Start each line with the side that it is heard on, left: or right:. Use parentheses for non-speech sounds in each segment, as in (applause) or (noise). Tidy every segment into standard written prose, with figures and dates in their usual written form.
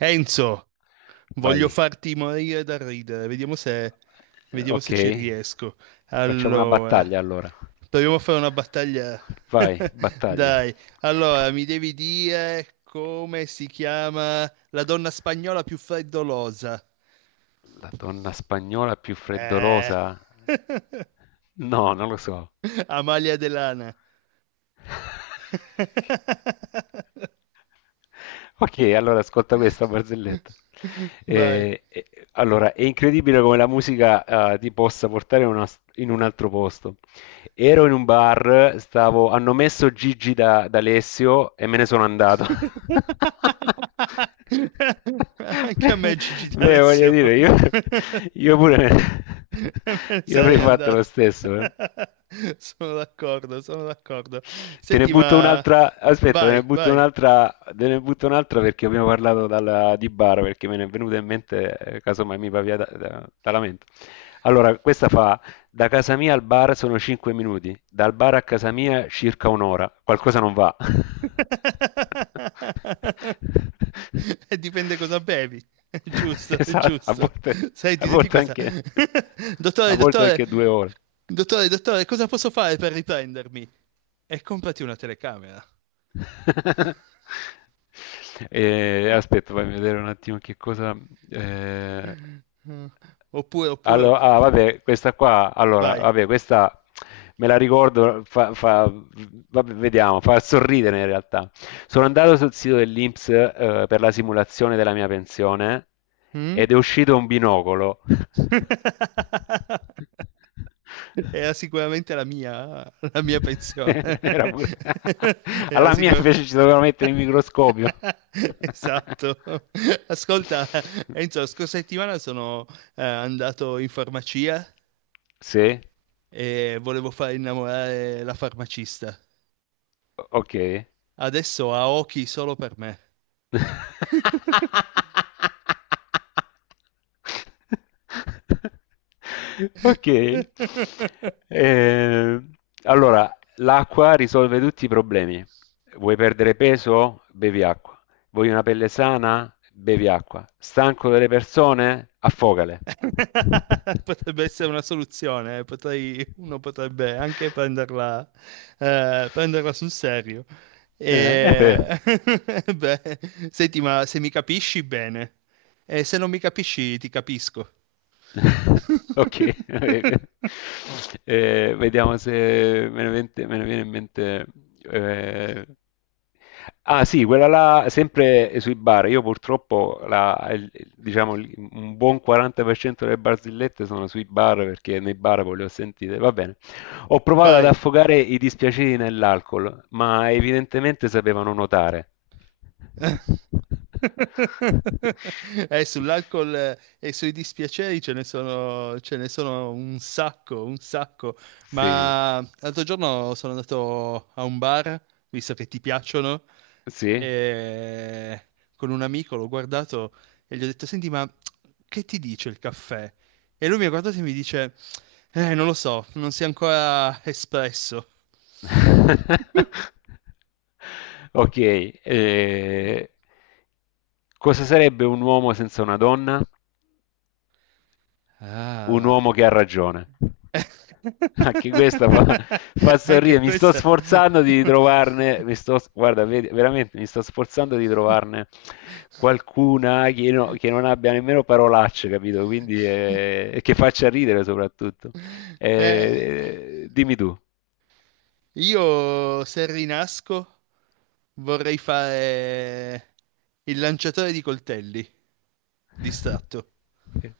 right: Enzo, voglio
left: Vai,
right: farti morire da ridere, vediamo se ci
left: ok.
right: riesco.
left: Facciamo una
right: Allora,
left: battaglia allora.
right: proviamo a fare una battaglia.
left: Vai,
right: (laughs)
left: battaglia.
right: Dai, allora mi devi dire come si chiama la donna spagnola più freddolosa.
left: La donna spagnola più
right: Eh.
left: freddolosa? No, non lo so.
right: (laughs) Amalia Delana,
left: (laughs) Ok, allora ascolta questa barzelletta.
right: vai.
left: Allora, è incredibile come la musica ti possa portare in un altro posto. Ero in un bar, hanno messo Gigi da Alessio e me ne sono andato. (laughs)
right: (laughs) Anche a me Gigi
left: Beh, voglio
right: D'Alessio.
left: dire,
right: (laughs)
left: io pure me-
right: (laughs) Me ne
left: io avrei
right: sarei
left: fatto lo
right: andato.
left: stesso.
right: (laughs) Sono d'accordo, sono d'accordo.
left: Te ne
right: Senti,
left: butto
right: ma
left: un'altra, aspetta, te ne
right: vai,
left: butto
right: vai.
left: un'altra, te ne butto un'altra perché abbiamo parlato di bar, perché me ne è venuta in mente, casomai mi va via dalla mente. Allora, questa fa: da casa mia al bar sono 5 minuti, dal bar a casa mia circa un'ora, qualcosa non va. (laughs)
right: (laughs) E dipende cosa bevi. (laughs) È giusto, è
left: Esatto,
right: giusto.
left: a
right: Senti, senti
left: volte
right: questa. (laughs)
left: anche, a
right: Dottore,
left: volte
right: dottore,
left: anche 2 ore.
right: dottore, dottore, cosa posso fare per riprendermi? E comprati una telecamera.
left: (laughs) E aspetta, fammi vedere un attimo che cosa. eh,
right: Oppure, oppure,
left: ah, vabbè, questa qua. Allora,
right: vai.
left: vabbè, questa me la ricordo. Vabbè, vediamo, fa sorridere in realtà. Sono andato sul sito dell'INPS, per la simulazione della mia pensione
right: Mm?
left: ed è uscito un binocolo. (laughs)
right: (laughs) Era sicuramente la mia, (laughs) la mia
left: (laughs)
right: pensione.
left: Era pure.
right: (laughs)
left: (laughs)
right: Era
left: Alla mia
right: sicuramente...
left: invece ci dovevano mettere il microscopio.
right: (laughs)
left: (laughs)
right: Esatto. Ascolta, Enzo, la scorsa settimana sono andato in farmacia
left: Sì,
right: e volevo far innamorare la farmacista.
left: ok.
right: Adesso ha occhi solo per me.
left: (laughs) Ok.
right: (laughs)
left: Ehm, allora, l'acqua risolve tutti i problemi. Vuoi perdere peso? Bevi acqua. Vuoi una pelle sana? Bevi acqua. Stanco delle persone? Affogale.
right: (laughs) Potrebbe
left: (laughs)
right: essere una soluzione, eh. Uno potrebbe anche prenderla, prenderla sul serio.
left: È vero.
right: E... (laughs) Beh, senti, ma se mi capisci bene, e se non mi capisci ti capisco.
left: (laughs) Ok. (laughs)
right: (laughs)
left: Vediamo se me ne viene in mente. eh, Ah sì, quella là, sempre sui bar. Io purtroppo, diciamo, un buon 40% delle barzellette sono sui bar perché nei bar poi le ho sentite. Va bene. Ho provato ad
right: Vai.
left: affogare i dispiaceri nell'alcol, ma evidentemente sapevano nuotare.
right: (laughs)
left: (laughs)
right: Sull'alcol e sui dispiaceri ce ne sono un sacco, un sacco.
left: Sì,
right: Ma l'altro giorno sono andato a un bar, visto che ti piacciono,
left: sì.
right: e con un amico l'ho guardato e gli ho detto: Senti, ma che ti dice il caffè? E lui mi ha guardato e mi dice: non lo so, non si è ancora espresso.
left: (laughs)
right: (laughs)
left: Ok, cosa sarebbe un uomo senza una donna? Un
right: Ah.
left: uomo che ha ragione. Anche questa fa, fa
right: (laughs) Anche
left: sorridere. Mi sto
right: questa.
left: sforzando di trovarne, guarda, veramente mi sto sforzando di trovarne qualcuna che, che non abbia nemmeno parolacce, capito? Quindi che faccia ridere soprattutto.
right: Eh,
left: Dimmi tu.
right: io se rinasco vorrei fare il lanciatore di coltelli distratto.
left: Sì.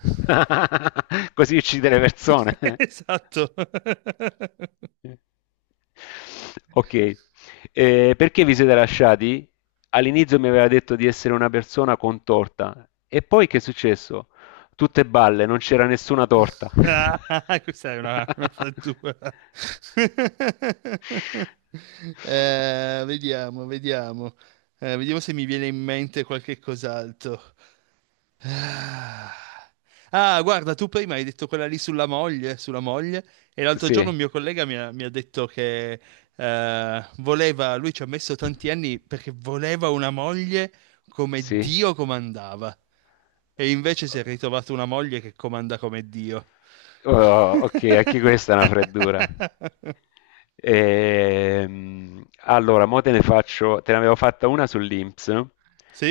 left: (laughs) Così uccide le persone.
right: (laughs) Esatto. (laughs)
left: Ok. Perché vi siete lasciati? All'inizio mi aveva detto di essere una persona con torta e poi che è successo? Tutte balle, non c'era nessuna torta. (laughs)
right: Ah, (laughs) questa è una frattura. (laughs) Vediamo, vediamo. Vediamo se mi viene in mente qualche cos'altro. Ah, Ah, guarda, tu prima hai detto quella lì sulla moglie, e l'altro giorno
left: Sì,
right: un mio collega mi ha detto che voleva, lui ci ha messo tanti anni perché voleva una moglie come
left: sì.
right: Dio comandava, e invece si è ritrovato una moglie che comanda come Dio.
left: Oh, ok, anche questa è una freddura.
right: (laughs)
left: Allora, mo te ne faccio, te ne avevo fatta una sull'INPS, no?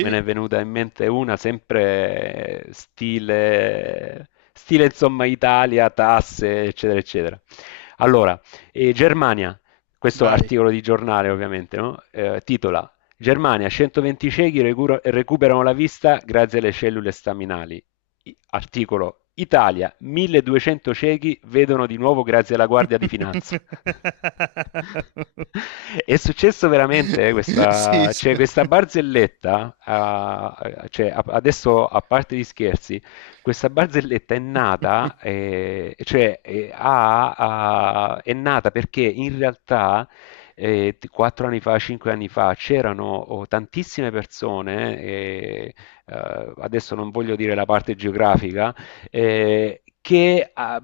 left: Me ne è venuta in mente una sempre, stile, insomma Italia, tasse, eccetera, eccetera. Allora, Germania, questo
right: Vai.
left: articolo di giornale ovviamente, no? Titola: Germania, 120 ciechi recuperano la vista grazie alle cellule staminali. Articolo: Italia, 1200 ciechi vedono di nuovo grazie alla Guardia di Finanza. (laughs)
right: (laughs)
left: È successo veramente,
right: Sì,
left: questa,
right: sì.
left: cioè, questa barzelletta, ah, cioè, adesso, a parte gli scherzi, questa barzelletta è nata, cioè, è nata perché in realtà, 4 anni fa, 5 anni fa, c'erano, oh, tantissime persone, adesso non voglio dire la parte geografica, che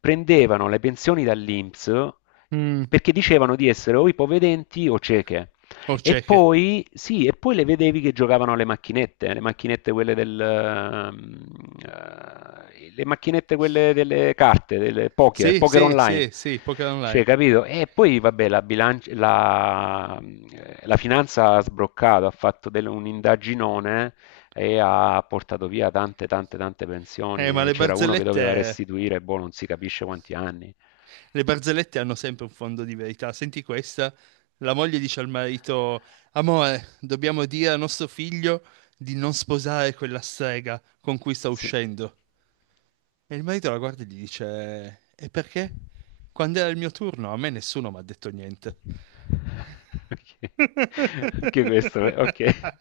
left: prendevano le pensioni dall'INPS
right: Mm,
left: perché dicevano di essere o ipovedenti o cieche.
right: o
left: E
right: cieche.
left: poi, sì, e poi le vedevi che giocavano alle macchinette, le macchinette quelle le macchinette quelle delle carte, del poker,
right: Sì,
left: poker
right: sì,
left: online.
right: sì, sì, Poker
left: Cioè,
right: Online.
left: capito? E poi, vabbè, la finanza ha sbroccato, ha fatto un indaginone e ha portato via tante, tante, tante
right: Ma
left: pensioni. E c'era uno che doveva restituire, boh, non si capisce quanti anni.
right: le barzellette hanno sempre un fondo di verità. Senti questa, la moglie dice al marito, amore, dobbiamo dire a nostro figlio di non sposare quella strega con cui sta
left: Sì.
right: uscendo. E il marito la guarda e gli dice, e perché? Quando era il mio turno, a me nessuno mi ha detto niente.
left: (laughs) Ok.
right: (laughs)
left: Anche questo, ok.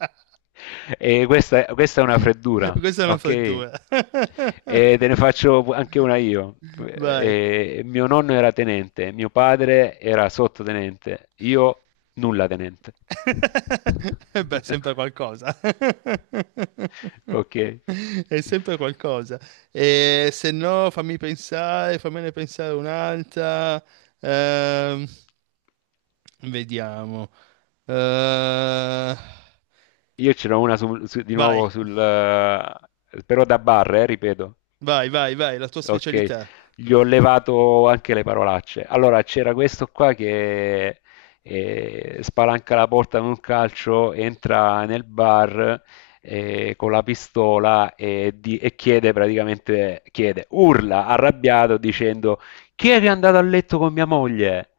left: E questa, questa è una freddura,
right: Questa è una
left: ok?
right: frattura. (laughs)
left: E te ne faccio anche una io.
right: Vai.
left: Mio nonno era tenente, mio padre era sottotenente, io nulla tenente.
right: (laughs) E
left: (laughs)
right: beh, sempre qualcosa. (laughs)
left: Ok.
right: È sempre qualcosa. E se no, fammi pensare, fammene pensare un'altra. Ehm, vediamo. Eh,
left: Io ce n'ho una di nuovo
right: vai,
left: però da bar, ripeto.
right: vai, vai, vai, la tua
left: Ok,
right: specialità.
left: gli ho levato anche le parolacce. Allora, c'era questo qua che spalanca la porta con un calcio, entra nel bar con la pistola, e chiede praticamente, chiede, urla arrabbiato dicendo: chi è che è andato a letto con mia moglie?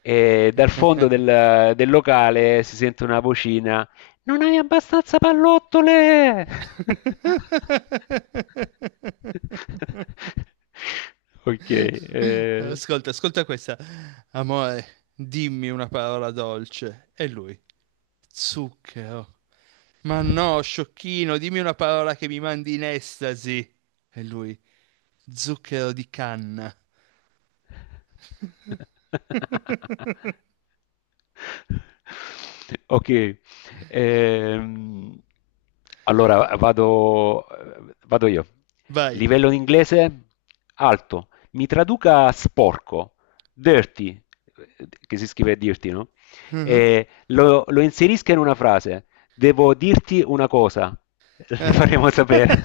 left: E dal fondo del locale si sente una vocina: non hai abbastanza pallottole! (laughs)
right: (laughs)
left: Ok,
right: (laughs)
left: eh,
right: Ascolta, ascolta questa. Amore, dimmi una parola dolce. E lui, zucchero. Ma no, sciocchino, dimmi una parola che mi mandi in estasi. E lui, zucchero di canna.
left: (laughs)
right: (laughs)
left: Ok, ehm, allora vado io.
right: Vai.
left: Livello in inglese alto. Mi traduca sporco, dirty, che si scrive dirty, no?
right: Mhm.
left: E lo inserisca in una frase. Devo dirti una cosa, (laughs) le faremo sapere.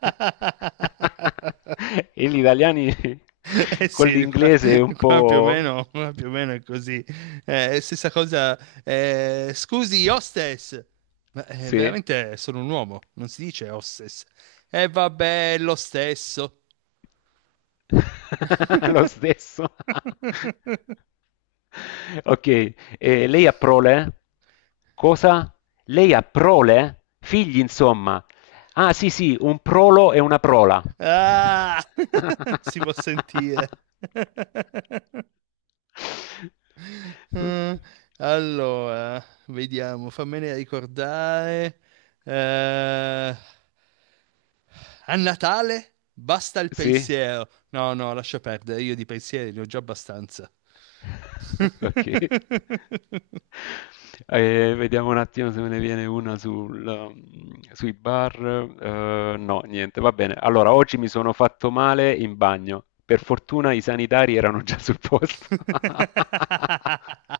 left: (laughs) E gli italiani
right: (laughs) Eh
left: con
right: sì, qua,
left: l'inglese è un
right: qua più o
left: po'.
right: meno, qua più o meno è così. Stessa cosa, scusi, hostess, ma
left: Sì.
right: veramente sono un uomo, non si dice hostess. E vabbè, è lo stesso.
left: (laughs) Lo stesso. (laughs)
right: (laughs)
left: Ok, lei ha prole? Cosa? Lei ha prole? Figli, insomma. Ah, sì, sì, un prolo e una prola.
right: Ah, (laughs) si può
left: (laughs)
right: sentire. (laughs) Mm, allora, vediamo, fammene ricordare. Eh, A Natale basta il
left: Sì?
right: pensiero. No, no, lascia perdere, io di pensieri ne ho già abbastanza.
left: (laughs) Ok.
right: (laughs)
left: Vediamo un attimo se me ne viene una sui bar. No, niente, va bene. Allora, oggi mi sono fatto male in bagno. Per fortuna i sanitari erano già sul posto. (laughs)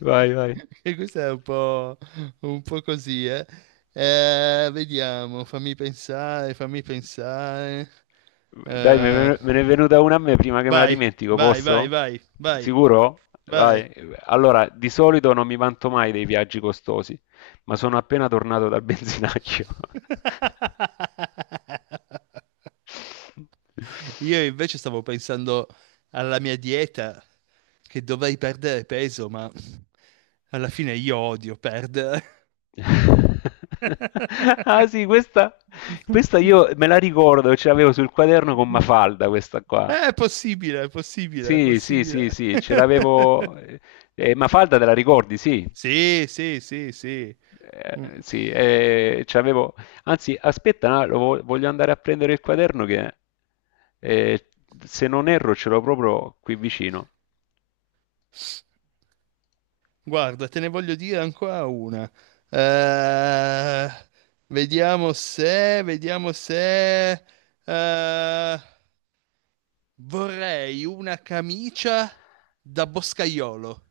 left: Vai, vai.
right: E questo è un po' così, eh. Vediamo, fammi pensare, fammi pensare.
left: Dai,
right: Eh,
left: me ne è venuta una a me prima che me la
right: vai,
left: dimentico,
right: vai, vai,
left: posso?
right: vai, vai,
left: Sicuro?
right: vai.
left: Vai. Allora, di solito non mi vanto mai dei viaggi costosi, ma sono appena tornato dal benzinaccio.
right: (laughs) Io invece stavo pensando alla mia dieta, che dovrei perdere peso, ma alla fine io odio perdere.
left: (laughs)
right: (laughs)
left: Ah sì, questa io me la ricordo, ce l'avevo sul quaderno con Mafalda, questa qua.
right: È possibile, è possibile, è
left: Sì, sì, sì,
right: possibile.
left: sì, ce l'avevo... eh,
right: (laughs)
left: eh, Mafalda te la ricordi, sì.
right: Sì, sì, sì, sì. Mm.
left: Sì, c'avevo. Anzi, aspetta, no, lo voglio andare a prendere il quaderno che, eh, se non erro, ce l'ho proprio qui vicino.
right: Guarda, te ne voglio dire ancora una. Eh, vediamo se... eh, vorrei una camicia da boscaiolo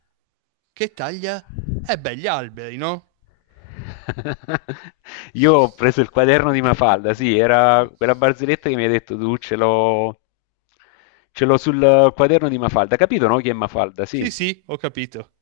right: che taglia... Eh beh, gli alberi, no?
left: (laughs) Io ho preso il quaderno di Mafalda, sì, era quella barzelletta che mi hai detto tu, ce l'ho sul quaderno di Mafalda. Capito, no? Chi è Mafalda?
right: Sì,
left: Sì.
right: sì, ho capito.